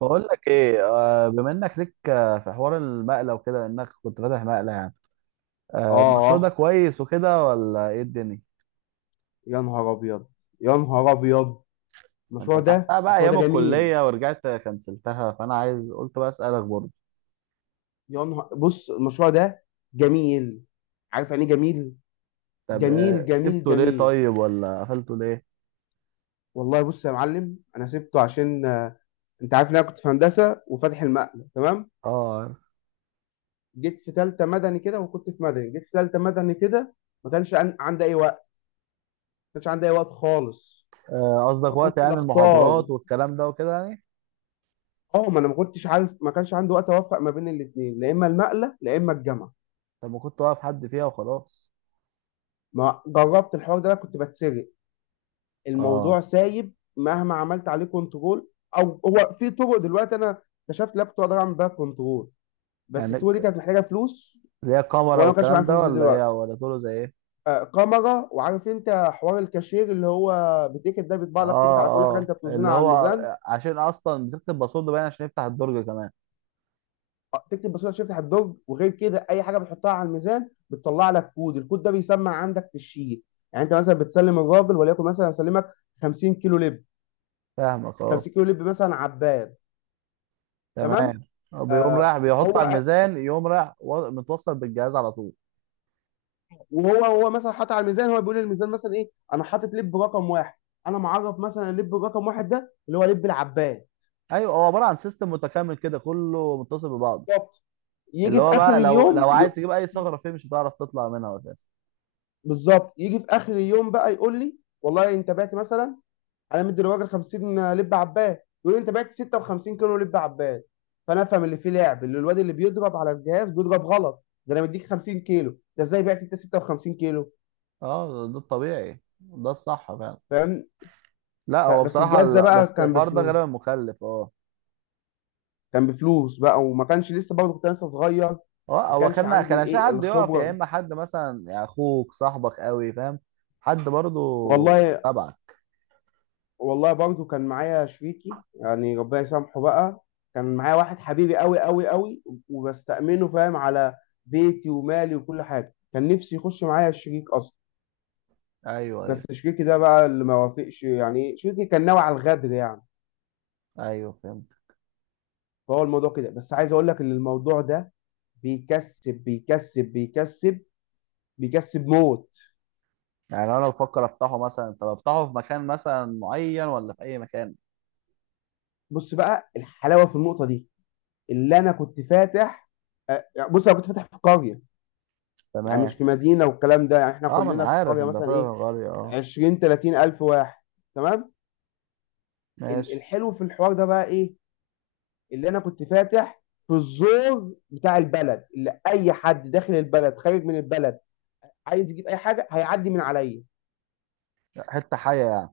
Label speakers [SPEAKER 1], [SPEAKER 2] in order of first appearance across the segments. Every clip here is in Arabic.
[SPEAKER 1] بقول لك ايه، بما انك ليك، في حوار المقله وكده انك كنت فاتح مقله يعني.
[SPEAKER 2] اه
[SPEAKER 1] المشروع ده
[SPEAKER 2] آه.
[SPEAKER 1] كويس وكده ولا ايه الدنيا؟
[SPEAKER 2] يا نهار ابيض، يا نهار ابيض
[SPEAKER 1] انت
[SPEAKER 2] المشروع ده،
[SPEAKER 1] فتحتها بقى ايام
[SPEAKER 2] جميل.
[SPEAKER 1] الكليه ورجعت كنسلتها، فانا عايز قلت بقى اسالك برضه.
[SPEAKER 2] يا نهار، بص المشروع ده جميل. عارف يعني ايه جميل؟
[SPEAKER 1] طب
[SPEAKER 2] جميل جميل
[SPEAKER 1] سبته ليه
[SPEAKER 2] جميل.
[SPEAKER 1] طيب، ولا قفلته ليه؟
[SPEAKER 2] والله بص يا معلم، انا سبته عشان انت عارف ان انا كنت في هندسه وفاتح المقله، تمام.
[SPEAKER 1] اه، عارف.
[SPEAKER 2] جيت في ثالثه مدني كده، وكنت في مدني جيت في ثالثه مدني كده. ما كانش عندي اي وقت ما كانش عندي اي وقت خالص.
[SPEAKER 1] قصدك وقت
[SPEAKER 2] فكنت
[SPEAKER 1] يعني
[SPEAKER 2] بختار.
[SPEAKER 1] المحاضرات والكلام ده وكده يعني.
[SPEAKER 2] اه، ما انا ما كنتش عارف، ما كانش عندي وقت اوفق ما بين الاثنين، لا اما المقله لا اما الجامعه.
[SPEAKER 1] طب ما كنت واقف حد فيها وخلاص؟
[SPEAKER 2] ما جربت الحوار ده؟ كنت بتسرق.
[SPEAKER 1] اه.
[SPEAKER 2] الموضوع سايب، مهما عملت عليه كنترول. او هو في طرق دلوقتي، انا اكتشفت لابتوب اقدر اعمل بيها كنترول، بس
[SPEAKER 1] يعني
[SPEAKER 2] الطرق دي كانت محتاجه فلوس،
[SPEAKER 1] ليها كاميرا
[SPEAKER 2] وانا ما كانش معايا
[SPEAKER 1] والكلام ده،
[SPEAKER 2] فلوس دي
[SPEAKER 1] ولا ايه،
[SPEAKER 2] دلوقتي.
[SPEAKER 1] ولا طوله زي ايه؟
[SPEAKER 2] آه، كاميرا، وعارف انت حوار الكاشير اللي هو بتيكت ده، بيطبع
[SPEAKER 1] اه،
[SPEAKER 2] لك تيكت على كل حاجه
[SPEAKER 1] اه،
[SPEAKER 2] انت بتوزنها
[SPEAKER 1] اللي
[SPEAKER 2] على
[SPEAKER 1] هو
[SPEAKER 2] الميزان.
[SPEAKER 1] عشان اصلا بزيادة الباسورد باين عشان يفتح الدرج كمان.
[SPEAKER 2] آه، تكتب بسيطه تفتح الدرج، وغير كده اي حاجه بتحطها على الميزان بتطلع لك كود، الكود ده بيسمع عندك في الشيت. يعني انت مثلا بتسلم الراجل، وليكن مثلا مسلمك 50 كيلو لب،
[SPEAKER 1] فاهمك. اه،
[SPEAKER 2] 50 كيلو لب مثلا عباد،
[SPEAKER 1] تمام.
[SPEAKER 2] تمام.
[SPEAKER 1] بيقوم
[SPEAKER 2] آه،
[SPEAKER 1] رايح بيحط
[SPEAKER 2] هو
[SPEAKER 1] على الميزان، يقوم رايح متوصل بالجهاز على طول.
[SPEAKER 2] وهو مثلا حاطط على الميزان، هو بيقول للميزان مثلا ايه، انا حاطط لب رقم واحد. انا معرف مثلا اللب رقم واحد ده اللي هو لب العباد.
[SPEAKER 1] ايوه، هو عباره عن سيستم متكامل كده، كله متصل ببعضه.
[SPEAKER 2] بالظبط.
[SPEAKER 1] اللي
[SPEAKER 2] يجي في
[SPEAKER 1] هو
[SPEAKER 2] اخر
[SPEAKER 1] بقى لو
[SPEAKER 2] اليوم ي...
[SPEAKER 1] عايز تجيب اي ثغره فيه مش هتعرف تطلع منها اساسا.
[SPEAKER 2] بالظبط، يجي في اخر اليوم بقى يقول لي والله انت بعت مثلا، انا مدي الراجل 50 لب عباد، يقول لي انت بعت 56 كيلو لب عباد. فانا افهم اللي فيه لعب، اللي الواد اللي بيضرب على الجهاز بيضرب غلط، ده انا مديك 50 كيلو، ده ازاي بعت انت 56 كيلو؟
[SPEAKER 1] اه، ده الطبيعي، ده الصح فعلا.
[SPEAKER 2] فاهم.
[SPEAKER 1] لا، هو
[SPEAKER 2] بس
[SPEAKER 1] بصراحه
[SPEAKER 2] الجهاز ده
[SPEAKER 1] لا،
[SPEAKER 2] بقى
[SPEAKER 1] بس
[SPEAKER 2] كان
[SPEAKER 1] الحوار ده
[SPEAKER 2] بفلوس،
[SPEAKER 1] غالبا مكلف، اه.
[SPEAKER 2] كان بفلوس بقى، وما كانش لسه، برضه كنت لسه صغير،
[SPEAKER 1] هو
[SPEAKER 2] ما
[SPEAKER 1] هو
[SPEAKER 2] كانش
[SPEAKER 1] كان
[SPEAKER 2] عندي
[SPEAKER 1] كان عشان
[SPEAKER 2] الايه،
[SPEAKER 1] حد يقف، يا
[SPEAKER 2] الخبره.
[SPEAKER 1] اما حد مثلا يعني اخوك صاحبك قوي، فاهم. حد برضو
[SPEAKER 2] والله،
[SPEAKER 1] تبعك.
[SPEAKER 2] والله برضه كان معايا شريكي يعني، ربنا يسامحه بقى. كان معايا واحد حبيبي قوي قوي قوي، وبستأمنه، فاهم، على بيتي ومالي وكل حاجه. كان نفسي يخش معايا الشريك اصلا،
[SPEAKER 1] ايوه، ايوه،
[SPEAKER 2] بس شريكي ده بقى اللي ما وافقش، يعني شريكي كان ناوي على الغدر يعني.
[SPEAKER 1] ايوه، فهمت.
[SPEAKER 2] فهو الموضوع كده. بس عايز اقول لك ان الموضوع ده بيكسب، بيكسب بيكسب، بيكسب موت.
[SPEAKER 1] يعني انا بفكر افتحه مثلا. طب افتحه في مكان مثلا معين ولا في اي مكان؟
[SPEAKER 2] بص بقى الحلاوه في النقطه دي، اللي انا كنت فاتح، آه، يعني بص، انا كنت فاتح في قريه، يعني مش
[SPEAKER 1] تمام.
[SPEAKER 2] في مدينه والكلام ده. يعني احنا
[SPEAKER 1] اه، ما انا
[SPEAKER 2] كلنا في
[SPEAKER 1] عارف
[SPEAKER 2] القريه
[SPEAKER 1] انت
[SPEAKER 2] مثلا
[SPEAKER 1] فاهم
[SPEAKER 2] ايه،
[SPEAKER 1] غالية، اه.
[SPEAKER 2] 20 30 الف واحد، تمام.
[SPEAKER 1] ماشي.
[SPEAKER 2] الحلو في الحوار ده بقى ايه؟ اللي انا كنت فاتح في الزور بتاع البلد، اللي اي حد داخل البلد خارج من البلد عايز يجيب اي حاجه هيعدي من عليا.
[SPEAKER 1] حته حيه يعني.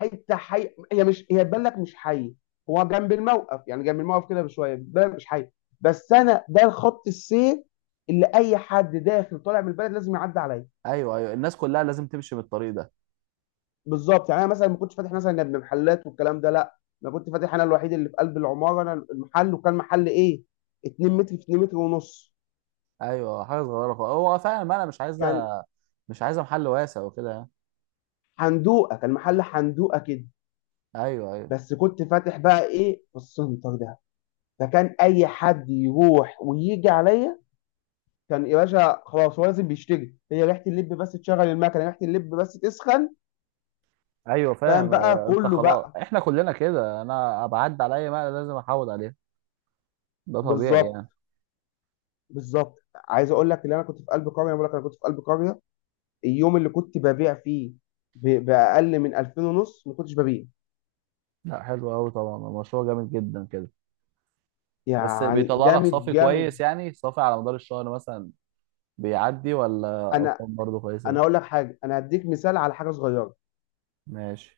[SPEAKER 2] حته حي، هي مش هي تبان لك مش حي، هو جنب الموقف، يعني جنب الموقف كده بشويه، بتبان لك مش حي. بس انا ده الخط السير، اللي اي حد داخل طالع من البلد لازم يعدي عليا.
[SPEAKER 1] ايوه، ايوه، الناس كلها لازم تمشي بالطريق ده.
[SPEAKER 2] بالظبط، يعني انا مثلا ما كنتش فاتح مثلا ابن محلات والكلام ده، لا، انا كنت فاتح، انا الوحيد اللي في قلب العماره. انا المحل، وكان محل ايه، 2 متر في 2 متر ونص.
[SPEAKER 1] ايوه، حاجه صغيره خالص، هو فعلا ما انا مش عايزه
[SPEAKER 2] كان
[SPEAKER 1] مش عايزه محل واسع وكده يعني.
[SPEAKER 2] حندوقه، كان محل حندوقه كده.
[SPEAKER 1] ايوه، ايوه،
[SPEAKER 2] بس كنت فاتح بقى ايه في السنتر ده، فكان اي حد يروح ويجي عليا. كان يا باشا خلاص، هو لازم بيشتري، هي ريحه اللب بس تشغل المكنه، ريحه اللب بس تسخن،
[SPEAKER 1] ايوه،
[SPEAKER 2] فاهم
[SPEAKER 1] فاهم.
[SPEAKER 2] بقى
[SPEAKER 1] انت
[SPEAKER 2] كله
[SPEAKER 1] خلاص
[SPEAKER 2] بقى.
[SPEAKER 1] احنا كلنا كده، انا بعدي على اي مقلة لازم احاول عليها. ده طبيعي
[SPEAKER 2] بالظبط،
[SPEAKER 1] يعني.
[SPEAKER 2] بالظبط. عايز اقول لك ان انا كنت في قلب قريه، بقول لك انا كنت في قلب قريه، اليوم اللي كنت ببيع فيه باقل من 2000 ونص ما كنتش ببيع،
[SPEAKER 1] لا، حلو قوي طبعا، المشروع جامد جدا كده. بس
[SPEAKER 2] يعني
[SPEAKER 1] بيطلع لك
[SPEAKER 2] جامد
[SPEAKER 1] صافي
[SPEAKER 2] جامد.
[SPEAKER 1] كويس يعني، صافي على مدار الشهر مثلا بيعدي، ولا
[SPEAKER 2] انا
[SPEAKER 1] ارقام برضه كويسه؟
[SPEAKER 2] انا اقول لك حاجه، انا هديك مثال على حاجه صغيره.
[SPEAKER 1] ماشي.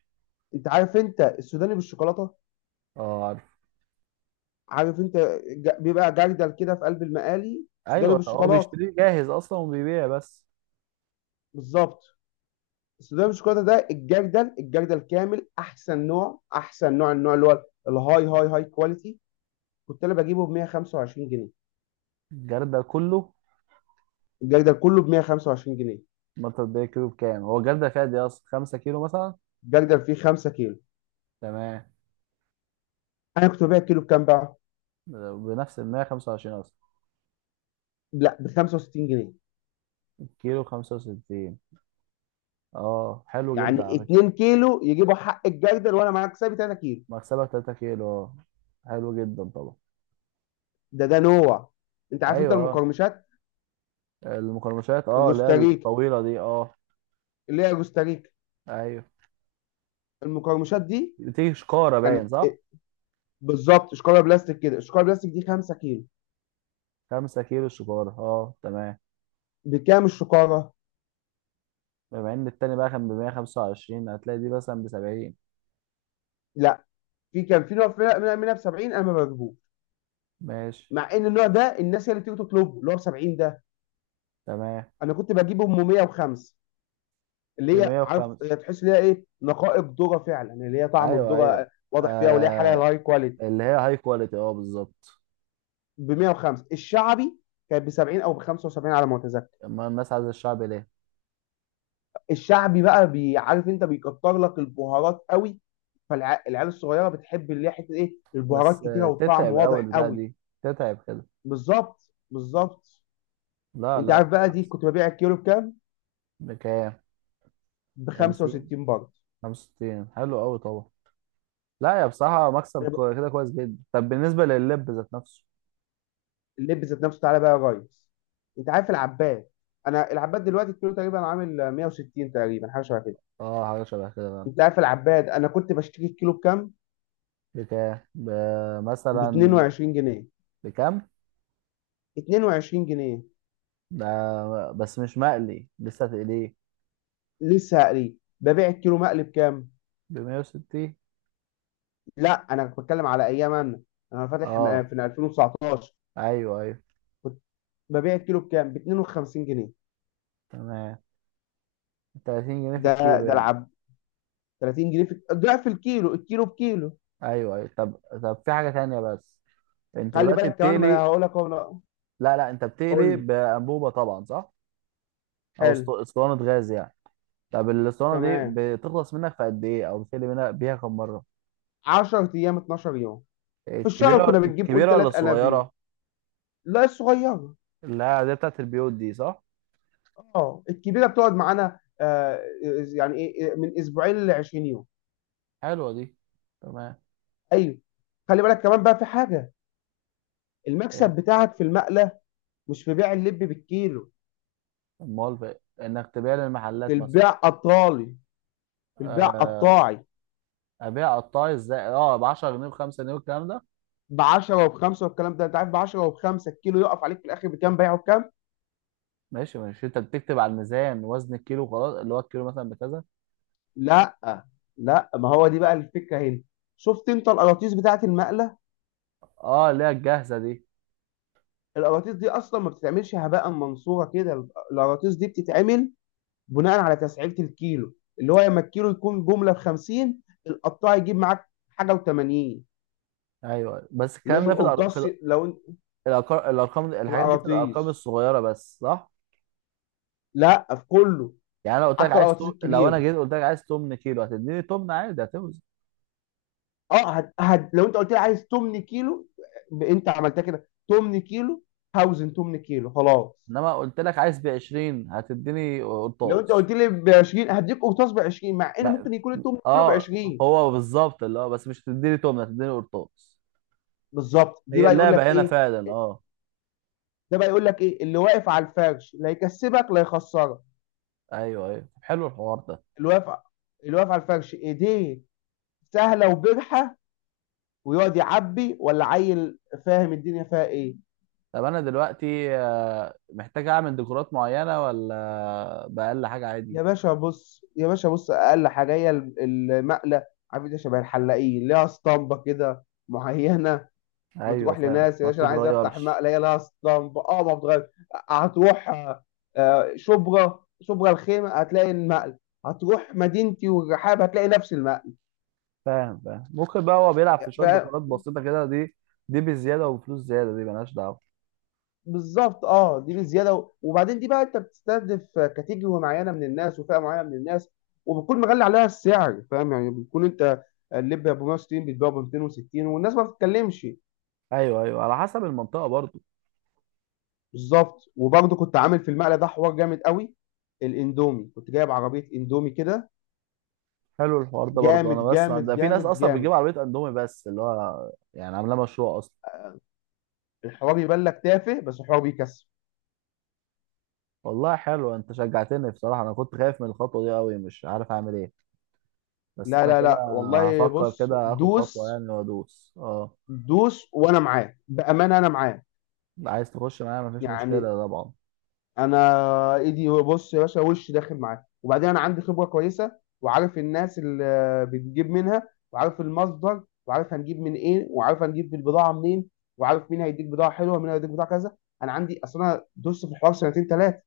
[SPEAKER 2] انت عارف انت السوداني بالشوكولاته؟
[SPEAKER 1] اه، عارف.
[SPEAKER 2] عارف انت، بيبقى جردل كده في قلب المقالي السوداني
[SPEAKER 1] ايوه، هو
[SPEAKER 2] بالشوكولاته.
[SPEAKER 1] بيشتريه جاهز اصلا وبيبيع بس.
[SPEAKER 2] بالظبط. السوداني بالشوكولاته ده، الجردل، الجردل كامل احسن نوع، احسن نوع، النوع اللي هو الهاي، هاي كواليتي، كنت انا بجيبه ب 125 جنيه.
[SPEAKER 1] الجردة كله؟
[SPEAKER 2] الجردل كله ب 125 جنيه،
[SPEAKER 1] ما تبقى كيلو بكام، هو الجردة فيها دي اصلا 5 كيلو مثلا؟
[SPEAKER 2] الجردل فيه 5 كيلو.
[SPEAKER 1] تمام.
[SPEAKER 2] انا كنت ببيع كيلو بكام بقى؟
[SPEAKER 1] بنفس ال 125 اصلا؟
[SPEAKER 2] لا، ب 65 جنيه.
[SPEAKER 1] كيلو 65؟ اه، حلو
[SPEAKER 2] يعني
[SPEAKER 1] جدا على.
[SPEAKER 2] 2 كيلو يجيبوا حق الجردل، وانا معاك سابي 3 كيلو.
[SPEAKER 1] مكسبك 3 كيلو، اه، حلو جدا طبعا.
[SPEAKER 2] ده ده نوع. انت عارف انت
[SPEAKER 1] ايوه، اه.
[SPEAKER 2] المقرمشات،
[SPEAKER 1] المقرمشات، اه، اللي هي
[SPEAKER 2] الروستاريكا،
[SPEAKER 1] الطويله دي، اه.
[SPEAKER 2] اللي هي روستاريكا،
[SPEAKER 1] ايوه،
[SPEAKER 2] المقرمشات دي
[SPEAKER 1] بتيجي شكاره باين
[SPEAKER 2] كانت
[SPEAKER 1] صح؟
[SPEAKER 2] إيه؟ بالظبط، شكاره بلاستيك كده، الشكاره بلاستيك دي 5 كيلو.
[SPEAKER 1] 5 كيلو شكاره، اه، تمام.
[SPEAKER 2] بكام الشكاره؟
[SPEAKER 1] بما ان التاني بقى كان ب 125، هتلاقي دي مثلا ب 70.
[SPEAKER 2] لا، كان في نوع منها، منها ب 70 انا ما بجيبوش،
[SPEAKER 1] ماشي.
[SPEAKER 2] مع ان النوع ده الناس هي اللي بتيجي تطلبه، اللي هو ب 70 ده.
[SPEAKER 1] تمام.
[SPEAKER 2] انا كنت بجيبه ب 105،
[SPEAKER 1] ب
[SPEAKER 2] اللي هي عارف،
[SPEAKER 1] 105.
[SPEAKER 2] هي تحس ان هي ايه، نقائق ذره فعلا، اللي هي طعم
[SPEAKER 1] ايوه،
[SPEAKER 2] الذره
[SPEAKER 1] ايوه،
[SPEAKER 2] واضح فيها، واللي هي حاجه
[SPEAKER 1] آه
[SPEAKER 2] هاي كواليتي.
[SPEAKER 1] اللي هي هاي كواليتي، اه، بالظبط.
[SPEAKER 2] ب 105 الشعبي كانت ب 70 او ب 75 على ما اتذكر.
[SPEAKER 1] اما الناس عايزه الشعب ليه؟
[SPEAKER 2] الشعبي بقى عارف انت بيكتر لك البهارات قوي، فالعيال الصغيره بتحب اللي هي حته ايه، البهارات
[SPEAKER 1] بس
[SPEAKER 2] كتيره والطعم
[SPEAKER 1] تتعب
[SPEAKER 2] واضح
[SPEAKER 1] اول بتاع
[SPEAKER 2] قوي.
[SPEAKER 1] دي، تتعب كده.
[SPEAKER 2] بالظبط، بالظبط.
[SPEAKER 1] لا،
[SPEAKER 2] انت
[SPEAKER 1] لا،
[SPEAKER 2] عارف بقى دي
[SPEAKER 1] بالعكس.
[SPEAKER 2] كنت ببيع الكيلو بكام؟
[SPEAKER 1] بكام؟
[SPEAKER 2] ب
[SPEAKER 1] 50؟
[SPEAKER 2] 65 برضه.
[SPEAKER 1] 65، حلو قوي طبعا. لا، يا بصراحة مكسب كده كويس جدا. طب بالنسبة لللب ذات نفسه.
[SPEAKER 2] اللب ذات نفسه، تعالى بقى يا ريس. انت عارف العباد، انا العباد دلوقتي الكيلو تقريبا عامل 160 تقريبا، حاجه شبه كده.
[SPEAKER 1] اه، حاجة شبه كده بقى.
[SPEAKER 2] انت عارف العباد انا كنت بشتري الكيلو بكام؟
[SPEAKER 1] بكام
[SPEAKER 2] ب
[SPEAKER 1] مثلا؟
[SPEAKER 2] 22 جنيه.
[SPEAKER 1] بكام؟
[SPEAKER 2] 22 جنيه
[SPEAKER 1] ده بس مش مقلي، لسه تقليه.
[SPEAKER 2] لسه هقريه. ببيع الكيلو مقلي بكام؟
[SPEAKER 1] ب 160،
[SPEAKER 2] لا، انا بتكلم على ايام، آه،
[SPEAKER 1] اه.
[SPEAKER 2] في 2019
[SPEAKER 1] ايوه، ايوه،
[SPEAKER 2] كنت ببيع الكيلو بكام؟ ب 52 جنيه.
[SPEAKER 1] تمام. 30 جنيه في
[SPEAKER 2] ده
[SPEAKER 1] الكيلو
[SPEAKER 2] ده
[SPEAKER 1] يعني.
[SPEAKER 2] العب، 30 جنيه في ضعف الكيلو، الكيلو بكيلو.
[SPEAKER 1] ايوه، ايوه. طب في حاجة تانية، بس انت
[SPEAKER 2] خلي
[SPEAKER 1] دلوقتي
[SPEAKER 2] بالك كمان، ما انا
[SPEAKER 1] بتقلي.
[SPEAKER 2] هقول لك اهو. لا،
[SPEAKER 1] لا، لا، انت
[SPEAKER 2] قول
[SPEAKER 1] بتقلي
[SPEAKER 2] لي.
[SPEAKER 1] بأنبوبة طبعا صح؟ او
[SPEAKER 2] حلو،
[SPEAKER 1] اسطوانة غاز يعني. طب الاسطوانة دي
[SPEAKER 2] تمام.
[SPEAKER 1] بتخلص منك في قد ايه، او بتقلي منها بيها كم مرة؟
[SPEAKER 2] 10 ايام 12 يوم، في الشهر
[SPEAKER 1] الكبيرة
[SPEAKER 2] كنا بنجيب قول
[SPEAKER 1] الكبيرة ولا
[SPEAKER 2] ثلاث انابيب.
[SPEAKER 1] الصغيرة؟
[SPEAKER 2] لا الصغيره،
[SPEAKER 1] لا دي بتاعت البيوت دي صح؟
[SPEAKER 2] اه الكبيره بتقعد معانا، آه يعني ايه، من اسبوعين ل 20 يوم.
[SPEAKER 1] حلوة دي. تمام.
[SPEAKER 2] ايوه. خلي بالك كمان بقى في حاجه،
[SPEAKER 1] ايه؟
[SPEAKER 2] المكسب بتاعك في المقلة مش في بيع اللب بالكيلو،
[SPEAKER 1] امال بقى انك تبيع
[SPEAKER 2] في
[SPEAKER 1] للمحلات مثلا؟
[SPEAKER 2] البيع قطالي في البيع
[SPEAKER 1] آه
[SPEAKER 2] قطاعي.
[SPEAKER 1] ابيع قطاعي ازاي؟ اه، ب 10 جنيه ب 5 جنيه والكلام ده.
[SPEAKER 2] ب 10 وب5 والكلام ده، انت عارف ب 10 وب5 الكيلو يقف عليك في الاخر بكام، بيعه بكام؟
[SPEAKER 1] ماشي، ماشي، انت بتكتب على الميزان وزن الكيلو وخلاص، اللي هو الكيلو مثلا بكذا.
[SPEAKER 2] لا لا، ما هو دي بقى الفكره هنا. شفت انت القراطيس بتاعه المقله؟
[SPEAKER 1] اه، اللي هي الجاهزة دي.
[SPEAKER 2] القراطيس دي اصلا ما بتتعملش هباء منصوره كده، القراطيس دي بتتعمل بناء على تسعيره الكيلو، اللي هو لما الكيلو يكون جمله ب 50، القطاع يجيب معاك حاجه و80، اللي
[SPEAKER 1] ايوه، بس
[SPEAKER 2] هو
[SPEAKER 1] الكلام ده في
[SPEAKER 2] القرطاس
[SPEAKER 1] في
[SPEAKER 2] لو
[SPEAKER 1] الارقام
[SPEAKER 2] في
[SPEAKER 1] الحاجات دي في الارقام
[SPEAKER 2] القراطيس.
[SPEAKER 1] الصغيرة بس، صح؟
[SPEAKER 2] لا في كله،
[SPEAKER 1] يعني انا قلت لك
[SPEAKER 2] حتى القراطيس
[SPEAKER 1] لو انا
[SPEAKER 2] الكبير.
[SPEAKER 1] جيت قلت لك عايز تمن كيلو، هتديني تمن عادي، هتوزن.
[SPEAKER 2] اه لو انت قلت لي عايز 8 كيلو، انت عملتها كده 8 كيلو، هوزن 8 كيلو خلاص.
[SPEAKER 1] انما قلت لك عايز ب 20، هتديني
[SPEAKER 2] لو انت
[SPEAKER 1] قرطاس.
[SPEAKER 2] قلت لي ب 20، هديك قرطاس ب 20، مع ان
[SPEAKER 1] ما-
[SPEAKER 2] ممكن يكون ال 8 كيلو ب
[SPEAKER 1] اه،
[SPEAKER 2] 20.
[SPEAKER 1] هو بالظبط اللي هو، بس مش هتديني تمنه، هتديني قرطاس.
[SPEAKER 2] بالظبط. دي
[SPEAKER 1] هي
[SPEAKER 2] بقى يقول لك
[SPEAKER 1] اللعبه هنا
[SPEAKER 2] ايه،
[SPEAKER 1] فعلا، اه.
[SPEAKER 2] ده بقى يقول لك ايه، اللي واقف على الفرش لا يكسبك لا يخسرك.
[SPEAKER 1] ايوه، ايوه، طب حلو الحوار ده.
[SPEAKER 2] اللي واقف اللي واقف على الفرش ايديه سهله وبرحه، ويقعد يعبي ولا عيل فاهم الدنيا فيها ايه.
[SPEAKER 1] طب انا دلوقتي محتاج اعمل ديكورات معينه، ولا باقل حاجه عادي؟
[SPEAKER 2] يا باشا بص، يا باشا بص، اقل حاجه هي المقله. عارف انت، شبه الحلاقين، ليها اسطمبه كده معينه.
[SPEAKER 1] ايوه،
[SPEAKER 2] بتروح
[SPEAKER 1] فاهم،
[SPEAKER 2] لناس يا
[SPEAKER 1] ما
[SPEAKER 2] باشا، انا عايز افتح
[SPEAKER 1] بتتغيرش.
[SPEAKER 2] مقله، هي لها اسطمبه اه، ما بتغير. هتروح آه، شبرا الخيمه هتلاقي المقله، هتروح مدينتي والرحاب هتلاقي نفس
[SPEAKER 1] فاهم، فاهم، ممكن بقى هو بيلعب في شويه
[SPEAKER 2] المقله.
[SPEAKER 1] ديكورات بسيطه كده دي. دي بزياده وفلوس زياده، دي ملهاش دعوه.
[SPEAKER 2] بالظبط. اه، دي بزياده وبعدين دي بقى، انت بتستهدف كاتيجوري معينه من الناس وفئه معينه من الناس، وبتكون مغلي عليها السعر، فاهم يعني، بتكون انت اللب ب 160 بتبيعه ب 260 والناس ما بتتكلمش.
[SPEAKER 1] ايوه، ايوه، على حسب المنطقه برضه.
[SPEAKER 2] بالظبط. وبرضه كنت عامل في المقلة ده حوار جامد قوي، الاندومي، كنت جايب عربيه اندومي كده.
[SPEAKER 1] حلو الحوار ده برضه،
[SPEAKER 2] جامد
[SPEAKER 1] انا بسمع
[SPEAKER 2] جامد
[SPEAKER 1] ده، في ناس
[SPEAKER 2] جامد
[SPEAKER 1] اصلا بتجيب
[SPEAKER 2] جامد.
[SPEAKER 1] عربيه اندومي بس اللي هو يعني عاملاه مشروع اصلا.
[SPEAKER 2] الحوار يبان لك تافه، بس الحوار بيكسب.
[SPEAKER 1] والله حلو، انت شجعتني بصراحه، انا كنت خايف من الخطوه دي قوي، مش عارف اعمل ايه. بس
[SPEAKER 2] لا
[SPEAKER 1] انا
[SPEAKER 2] لا
[SPEAKER 1] كده
[SPEAKER 2] لا، والله
[SPEAKER 1] هفكر
[SPEAKER 2] بص
[SPEAKER 1] كده اخد خطوه
[SPEAKER 2] دوس،
[SPEAKER 1] يعني وادوس، اه.
[SPEAKER 2] دوس وانا معاك، بامانه انا معاك.
[SPEAKER 1] عايز تخش معايا؟ مفيش
[SPEAKER 2] يعني
[SPEAKER 1] مشكله طبعا.
[SPEAKER 2] انا ايدي هو، بص يا باشا، وش داخل معاه، وبعدين انا عندي خبره كويسه، وعارف الناس اللي بتجيب منها، وعارف المصدر، وعارف هنجيب من ايه، وعارف هنجيب البضاعه منين، وعارف مين هيديك بضاعه حلوه ومين هيديك بضاعه كذا. انا عندي اصل، انا دوست في الحوار سنتين ثلاثه.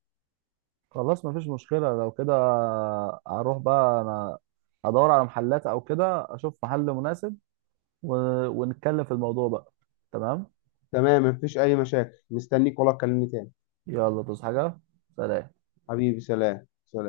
[SPEAKER 1] خلاص مفيش مشكله لو كده. هروح بقى انا هدور على محلات او كده اشوف محل مناسب، و... ونتكلم في الموضوع بقى. تمام.
[SPEAKER 2] تمام، مفيش اي مشاكل، مستنيك والله، تكلمني تاني.
[SPEAKER 1] يلا، تصحى حاجه. سلام.
[SPEAKER 2] حبيبي، سلام سلام.